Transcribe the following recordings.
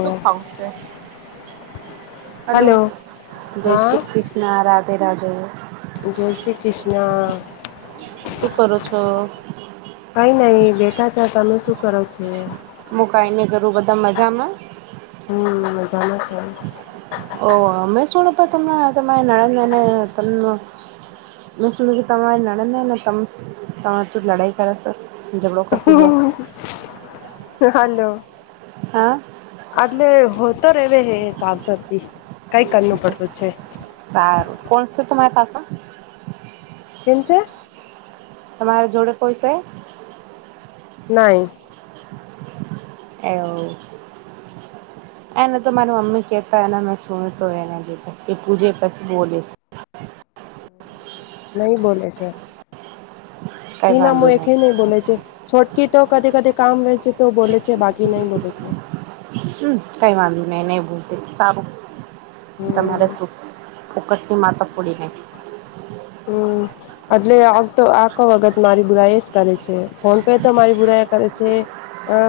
Soup how છે. Hello. જય હા શ્રી કૃષ્ણ રાધે રાધે. જય શ્રી કૃષ્ણ શું કરો છો. કઈ નઈ બેઠા ત તમે શું કરો છો. મુકઈને કરરું બધા મજામાં. સાલ છે. ઓહ અમે શુંડપ તમને તમારે નડંદને તમને. મેસ ત લડંદાને ત તું લડાઈ કરશે. હાલો. હા. આટલે હો તો રે હે ચતર કઈ કર પડવું છે. સારું કોણસે તુમ પાસે હ. તેમમજ. તમારા જોડે કોઈ છે. નાહી. એવ. એને તો મારી મમ્મી કહેતાને મેં સુણ્યું તો એને લી એ પૂજે પછી બોલીશ. [inaudible] નહી બોલે છે કઈ તી નામ વાંધો એકે નહી બોલે છે છોટકી તો કદી કદી કામ વસે તો બોલે છે બાકી નહી બોલે છે છેી હમ કઈ વાંધ ને નહી ભૂલતી સારું તમારે હમ સુ ફોકટની માતા પડીને હમ એટલે આમ તો આખો વખત મારી બુરાઈ એ જ કરે છે ફોન પે તો મારી બુરાયા કરે છે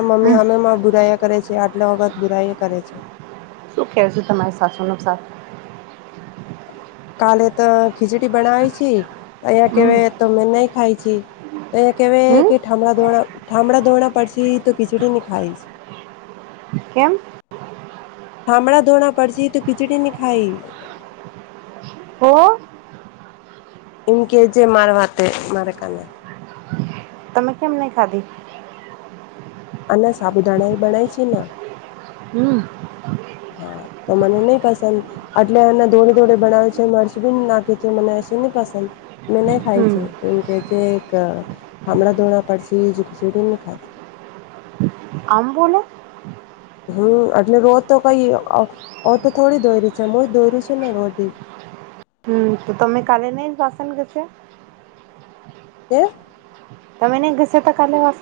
મમ્મી હમ હમે બુરાયા કરે છે જે આટલા વખત બુરાઈ કરે છે શું કેશ તમારી સાસો નુકસાથ કાલે તો ખીચડી બનાવે છે અહીિયાં હમ કેવાય તોમે નહી ખાય છે તો અહીંયા કહેવાય હમ કે થામડા ધોણા થામડાં ધોણાં પડશે તો ખીચડી ન ખાયશ કેમ થંામડા ધોણા પડશે તો ખિચડી ન ખાઈ હો ન કે જે માવાથે માેક તમે કેમ નહી ખાધી આના સાબુદાણા એ બણાય છે ને હમ હા તો મને નહી પસંદ એટલે એને દોડે દોડે બનાવે છે મરચ બી નાખે છે મને પ નહી ખાય હમ છે એમ કે છે એક થામડા ધોણા પડ જડીને ખા આમ બોલો હમ એટલે રોજ તો કઈ ઓ તો થોડી દોરી છે હું જ દોરું છું ને રો હમ તો તમે કલે નહી જ વાસંદ ગસે કે્યા તમેને ગસે તો કાલે વાસ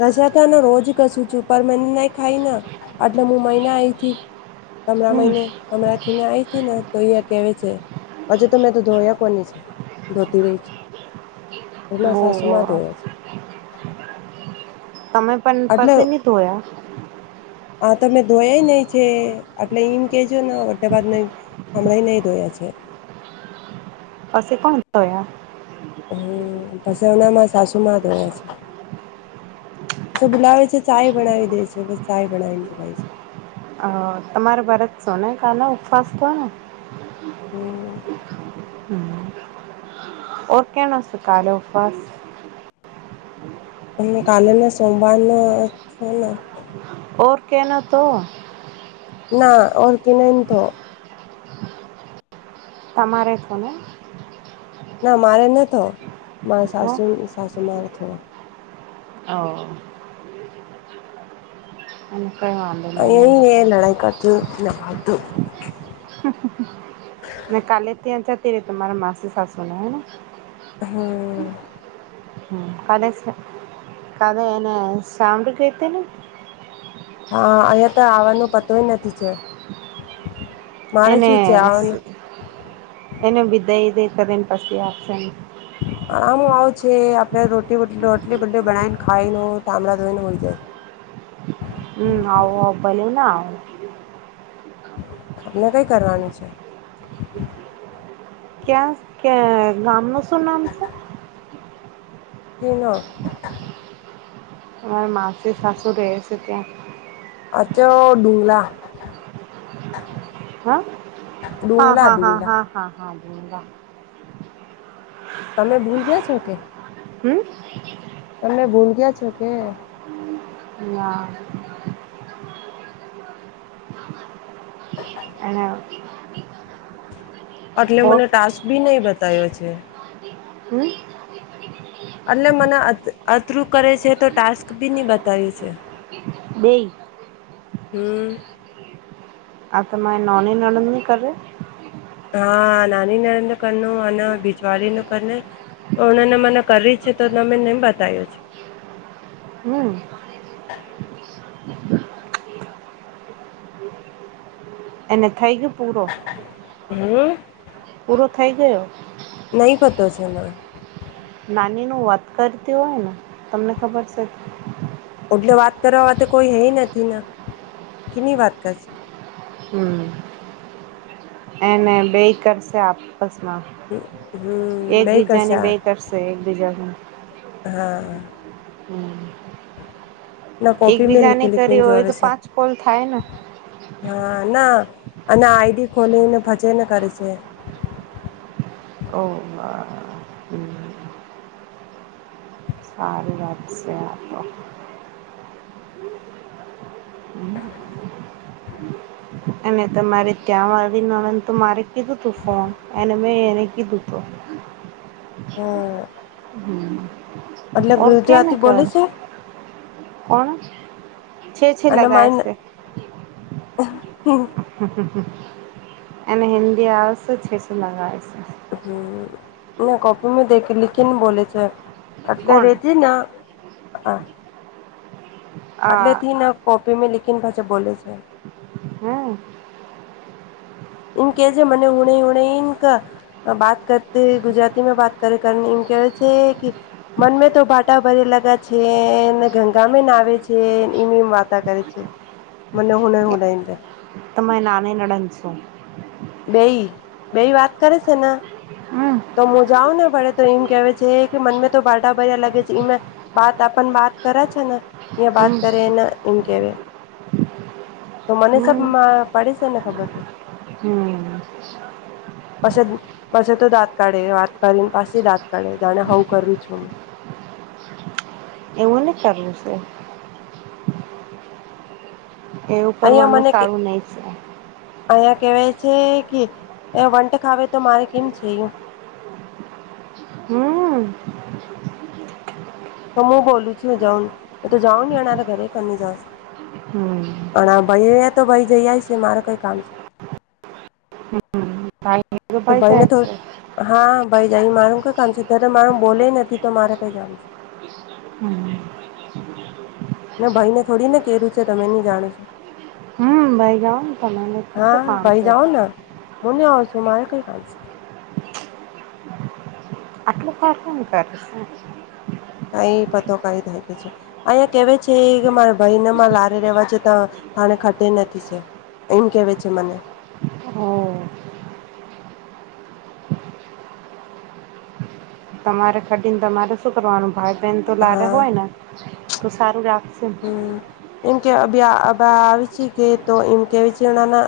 ઘસ્યા ત ને રોજ કસું છું પણ મને ન ખાઈ ને એટલે હું મહિના આઈથી કમરા મયને હમ કમરા થી આઈથી ને તો અહિયાં કેવા છે હજુ તોમેં તો ધોયા કોની છે ધોતી રહી છે એસા સમાધ ઓહો તમે પણ પસે ન ધોયા આા તો મેં ધોયાય નહ છે એટલે એઈમ કેજો ને બા ભાદ હણા એ નહી ધોયા છે અછ કોણ હમ પછ ઓનામાં સાસુમાં ધયા છે બુલાવે છે ચાય બનાવી દે છે બ ચાય બનાવીને બલાવી છે અ તમારે બરત સો ને કાના ઉપવાસ તો ને હમ ઓકેણ સુખાલ ઓફ કાલે ને સોમવારનો છેને ઓર કેના તો ના ઓર કે ન તો તમાામરે તને ના મારે ન થ મારે તો સાસુ સાસુ મારે થું હ કઈ વાંધો અ નહી નહી લડાઈકા તોું નાભા તોું મે કાલે ત તેરે તમારા માસી સાસુ ના હે હમ ક ક એને સામળ ક તેને હા અહિયાંયા તો આવવાનો પતોય નથી છે મારે એને શું છે આવવાનું એને બિદાય દ કરીને પછી આપશે ને આમ આવ આપણે રોલી રોટલી બટલી બનાવીને ખાઈને તામડા ધોઈને હોય જાય. હમ આવું ભલે ના. આપમને કંઈ કરવાનું છે. ક્યા ગામ ન શું નામ છે. તીન [unintelligible] અર માસે શશું રહે છે ત્યાં અચછા ડુંગલા હ હા ડુંગલા હા હા ડુંગલા હા હા હા. તમે ભૂલ ગયા છો કે‌. હમ‌. તમે ભૂલ ગયા છો કે. ના. અને. એટલે મને ટાસ્ક બી નહી બતાવયો છે. હમ. એટલે મને અતરું કરે છે તો ટાસ્ક બી નહી બતાય છે. બલ હમ. હા તો મા એ નોની નણંદની કર હા નાની નરમ નું કર ન અને ભીજવાળ નું કર. તોણને મને કરી છે તો તમે નેમ બતાવ્યું છે. હમ્ [unintelligible] એ થાયગ પૂરો [unintelligible] હમ. પૂરો થઈ ગયો. નહી પતો છેના નાની ન વાત કરતી હોય ને તમને ખબર છે. એટલે વાત કરવા વા કોઈ હે નથી ના કેની વાત કરશ. હમ. એને બે કરશે આપ સમાં હમ બે એકબીજાને કરશે બે કરશે એકબીજાને. હા. હમ ના કોપી મે એકબીજાને લિખી કરી લિખી હોય જોવે તો છે. પાંચ કોલ થાય ને હા ના અને આઈડી ખોલીને ભજેને કરી છે. ઓ વાદશે આ તો અને તમારે ત્યાં વાળી નને તો મારે કીધું તું ફોન અને મેં એને કીધું હતું. [inaudible] હા. એટલે હ ઓર કેને ગુજરાતી કર બોલે છે કોણ છ છ લગાશે હ હમ [unintelligible] એને હિન્દી આવશે છેસ લગ છે. હમ ના કપી મે દ લખીને બોલે છે. અટલે ર કોણ છે ના હ આ અટલેથી ના કોપીમાં લકન ભાજા બોલે છે. હમ ન કે જે મને હણે હોણે ન બાત કરતી ગુજરાતી મે બાત કરે કર. કે છે કે મનમે તો બાટા ભરે લગા છે ને ગંગામે ના આવે છે. એમી માતા કર છે મને હુન [unintelligible] તમારી નાની નળન શું બેઈ બેઈ વાત કરે છે ને હમ તો મુ જાવુ ને ભાડે તો એમ કેવા છે કે મનમે તો બારટા ભર્યા લાગે છે એ વાત આપ બાત કરે છે ને ને બાત હમ કરેને એમ કેવાય તો મને સાબ હમ પડી છે ને ખબર છે. અચ્છા પછ પછ તો દાંત કાઢે વાત કરીને પાસે દાંત કાઢે જાણે હું કરું છું અમે એવું નહી ચાલુ છે. એવું કરવાનું સારું નઈ છે. અહયા કેવાય છે કે વંટ ખાવે તો મારે કેમ છે એ હમ તો હું બોલું છું જાઉન તો જાઉ એના ઘરે કની જા હમ હ ભાઈ તો ભાઈ જઈ આય છે મારે કઈ કામ છે. હમ તો ભાઈને તો હા ભાઈ જાય મારું કઈ કામ છે અયારે મારું બોલે નથી તો મારે કઈ જામ છે. હમ એના ભાઈને થોડી ને કેરું છે તમે નહી જાણ હમ ભાઈ જાઉ તમેને પૂછો કામ છે. જાઓ ને હું ન આવ છું મારે કઈ ખંશે [unintelligible] કઈ પતો કઈ થાય કે છે અહીંયા કેવા છે કે મારા ભાઈનેમાં લારે રવા જતા પાણે ખટે નથી છે એમ કેવે છે મને હ તમારે ખટીને તમારે શું કરવાનું ભાઈ બહેન તો લારે હા હોય ને તો સારું લાગ છે. આવે છે કે એમ કેવા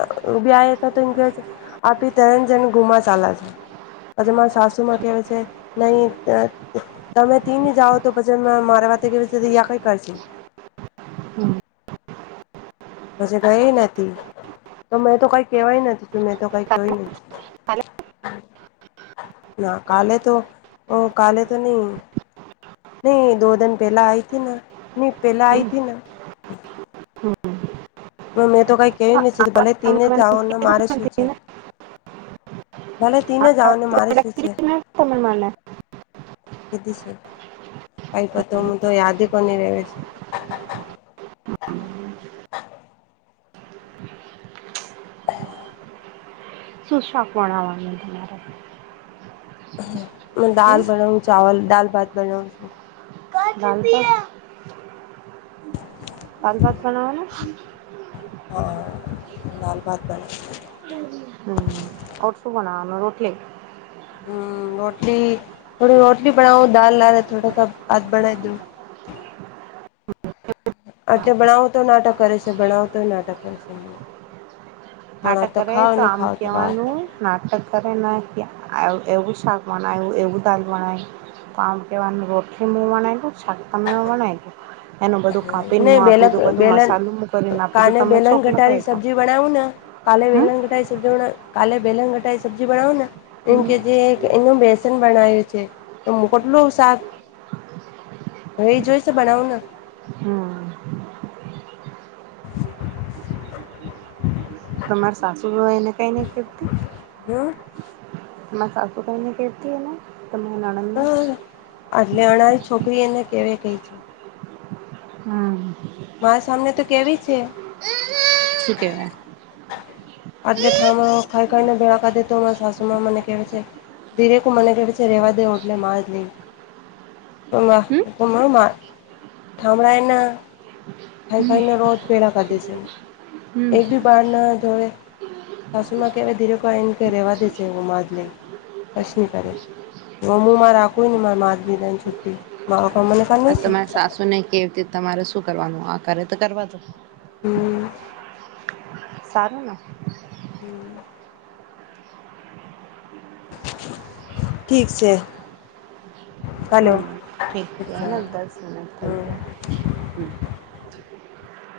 છે એ ઉભા હતા તો એમ કેવા છે. આપી તરણ જણ ગુમા ચાલા છે. પછી મારા સાસુ માં કેવા છે નહી તમે તીને જાઓ તો પછી મારા [unintelligible] પછી કઈ નથી તો મેં તો કઈ કેવાય નથી છું મેં તો કઈ કેય નથી [inaudible] ના કાલે તો કાલે તો નહી નહી દો દન પેલા આઈથી ન પેલા આઈથી ના મેં તો કઈ કેય્યું નને ભલે તમે તીને જો મને ને કીધું મારે શું પણ છે. ભલે તીને જ આવને મારે શું છે. તમે મને કીધી છે કઈપત હ તો યાદ કોની રેવે છે. સુુંશાક વણવાનું તમારે હમ દાલ બનાવું ચાવલ દાલ ભાત બનાવું છું કાલભત બનાવનું હ લાલ ભાત બને હમ ઓર શું બનાવાનું રોટલી હમ રોટલી થોડી રોટલી બનાઓ દાલ લ થોડાસા આથ બના દઉ આટલે ભણાવું તો નાટક કરે છે ભણાવું તો નાટક કરે છે. નાટક ખાણા કરે ખાઓ તો ને આમ ખાઓ વાત કવાનું નાટક કરે ના ક આ એવું શાક બનાય એવું દાાલ બનાય કમ કેવા રોટલી મુું બનાઈ વુ શાક તો બના છે. એનું બધું કાપીને ને આપી બેલક હતું બધું બેલન મસાલું કરીને આપી તું કાને તમે બેલન ચોક લખ તો કઈ ગટારી દો સબ્જી બનાવું ને કાલે હમ વેલણ કટાઈ સજ કાલે વલણ કટાઈ સબ્જી બનાાવો ને એમ કે જે હમ એ બે છે તોું કેટલું સાક હહી જોઈ છે બનાવને તમારે સાસુ એને કઈ નહ કતી હમ સ આસુ કને કતી હ ને તમારા નણંદને હા આટલે અનારી છોકરી એને કેવી કઈ છે હમ મારા સામને તો કેવી છે શ કેવાય આટલે ઠા ખાઈ ખાઈને ભેળકા દેતો સાસુ માં મને કે છે ધીરેક મને કર છે રેવા દે ઓઠલે માજ ન હમ બંગ કોરો મા થામડાયના ખાઈ ખાઈને રોજ પેળા ક દે છે હમ એક બી બાર ના જોવે સાસુમા કેવાય ધીરે ક આઈન કે રહેવા દે છે હું માજ લે કછ ન કરે હમું મા રાખું ન મા મા બીા ને છુ મારો કામ મને આ કરનું છે તમારે સાસુ નને કેવીીતે તમારે શું કરવાનું આ કરે તો કરવા દ હમ સારુંના હમ ઠીક છે હમ હલો ઠીકના અચ્છા દસ મ થ હમ હ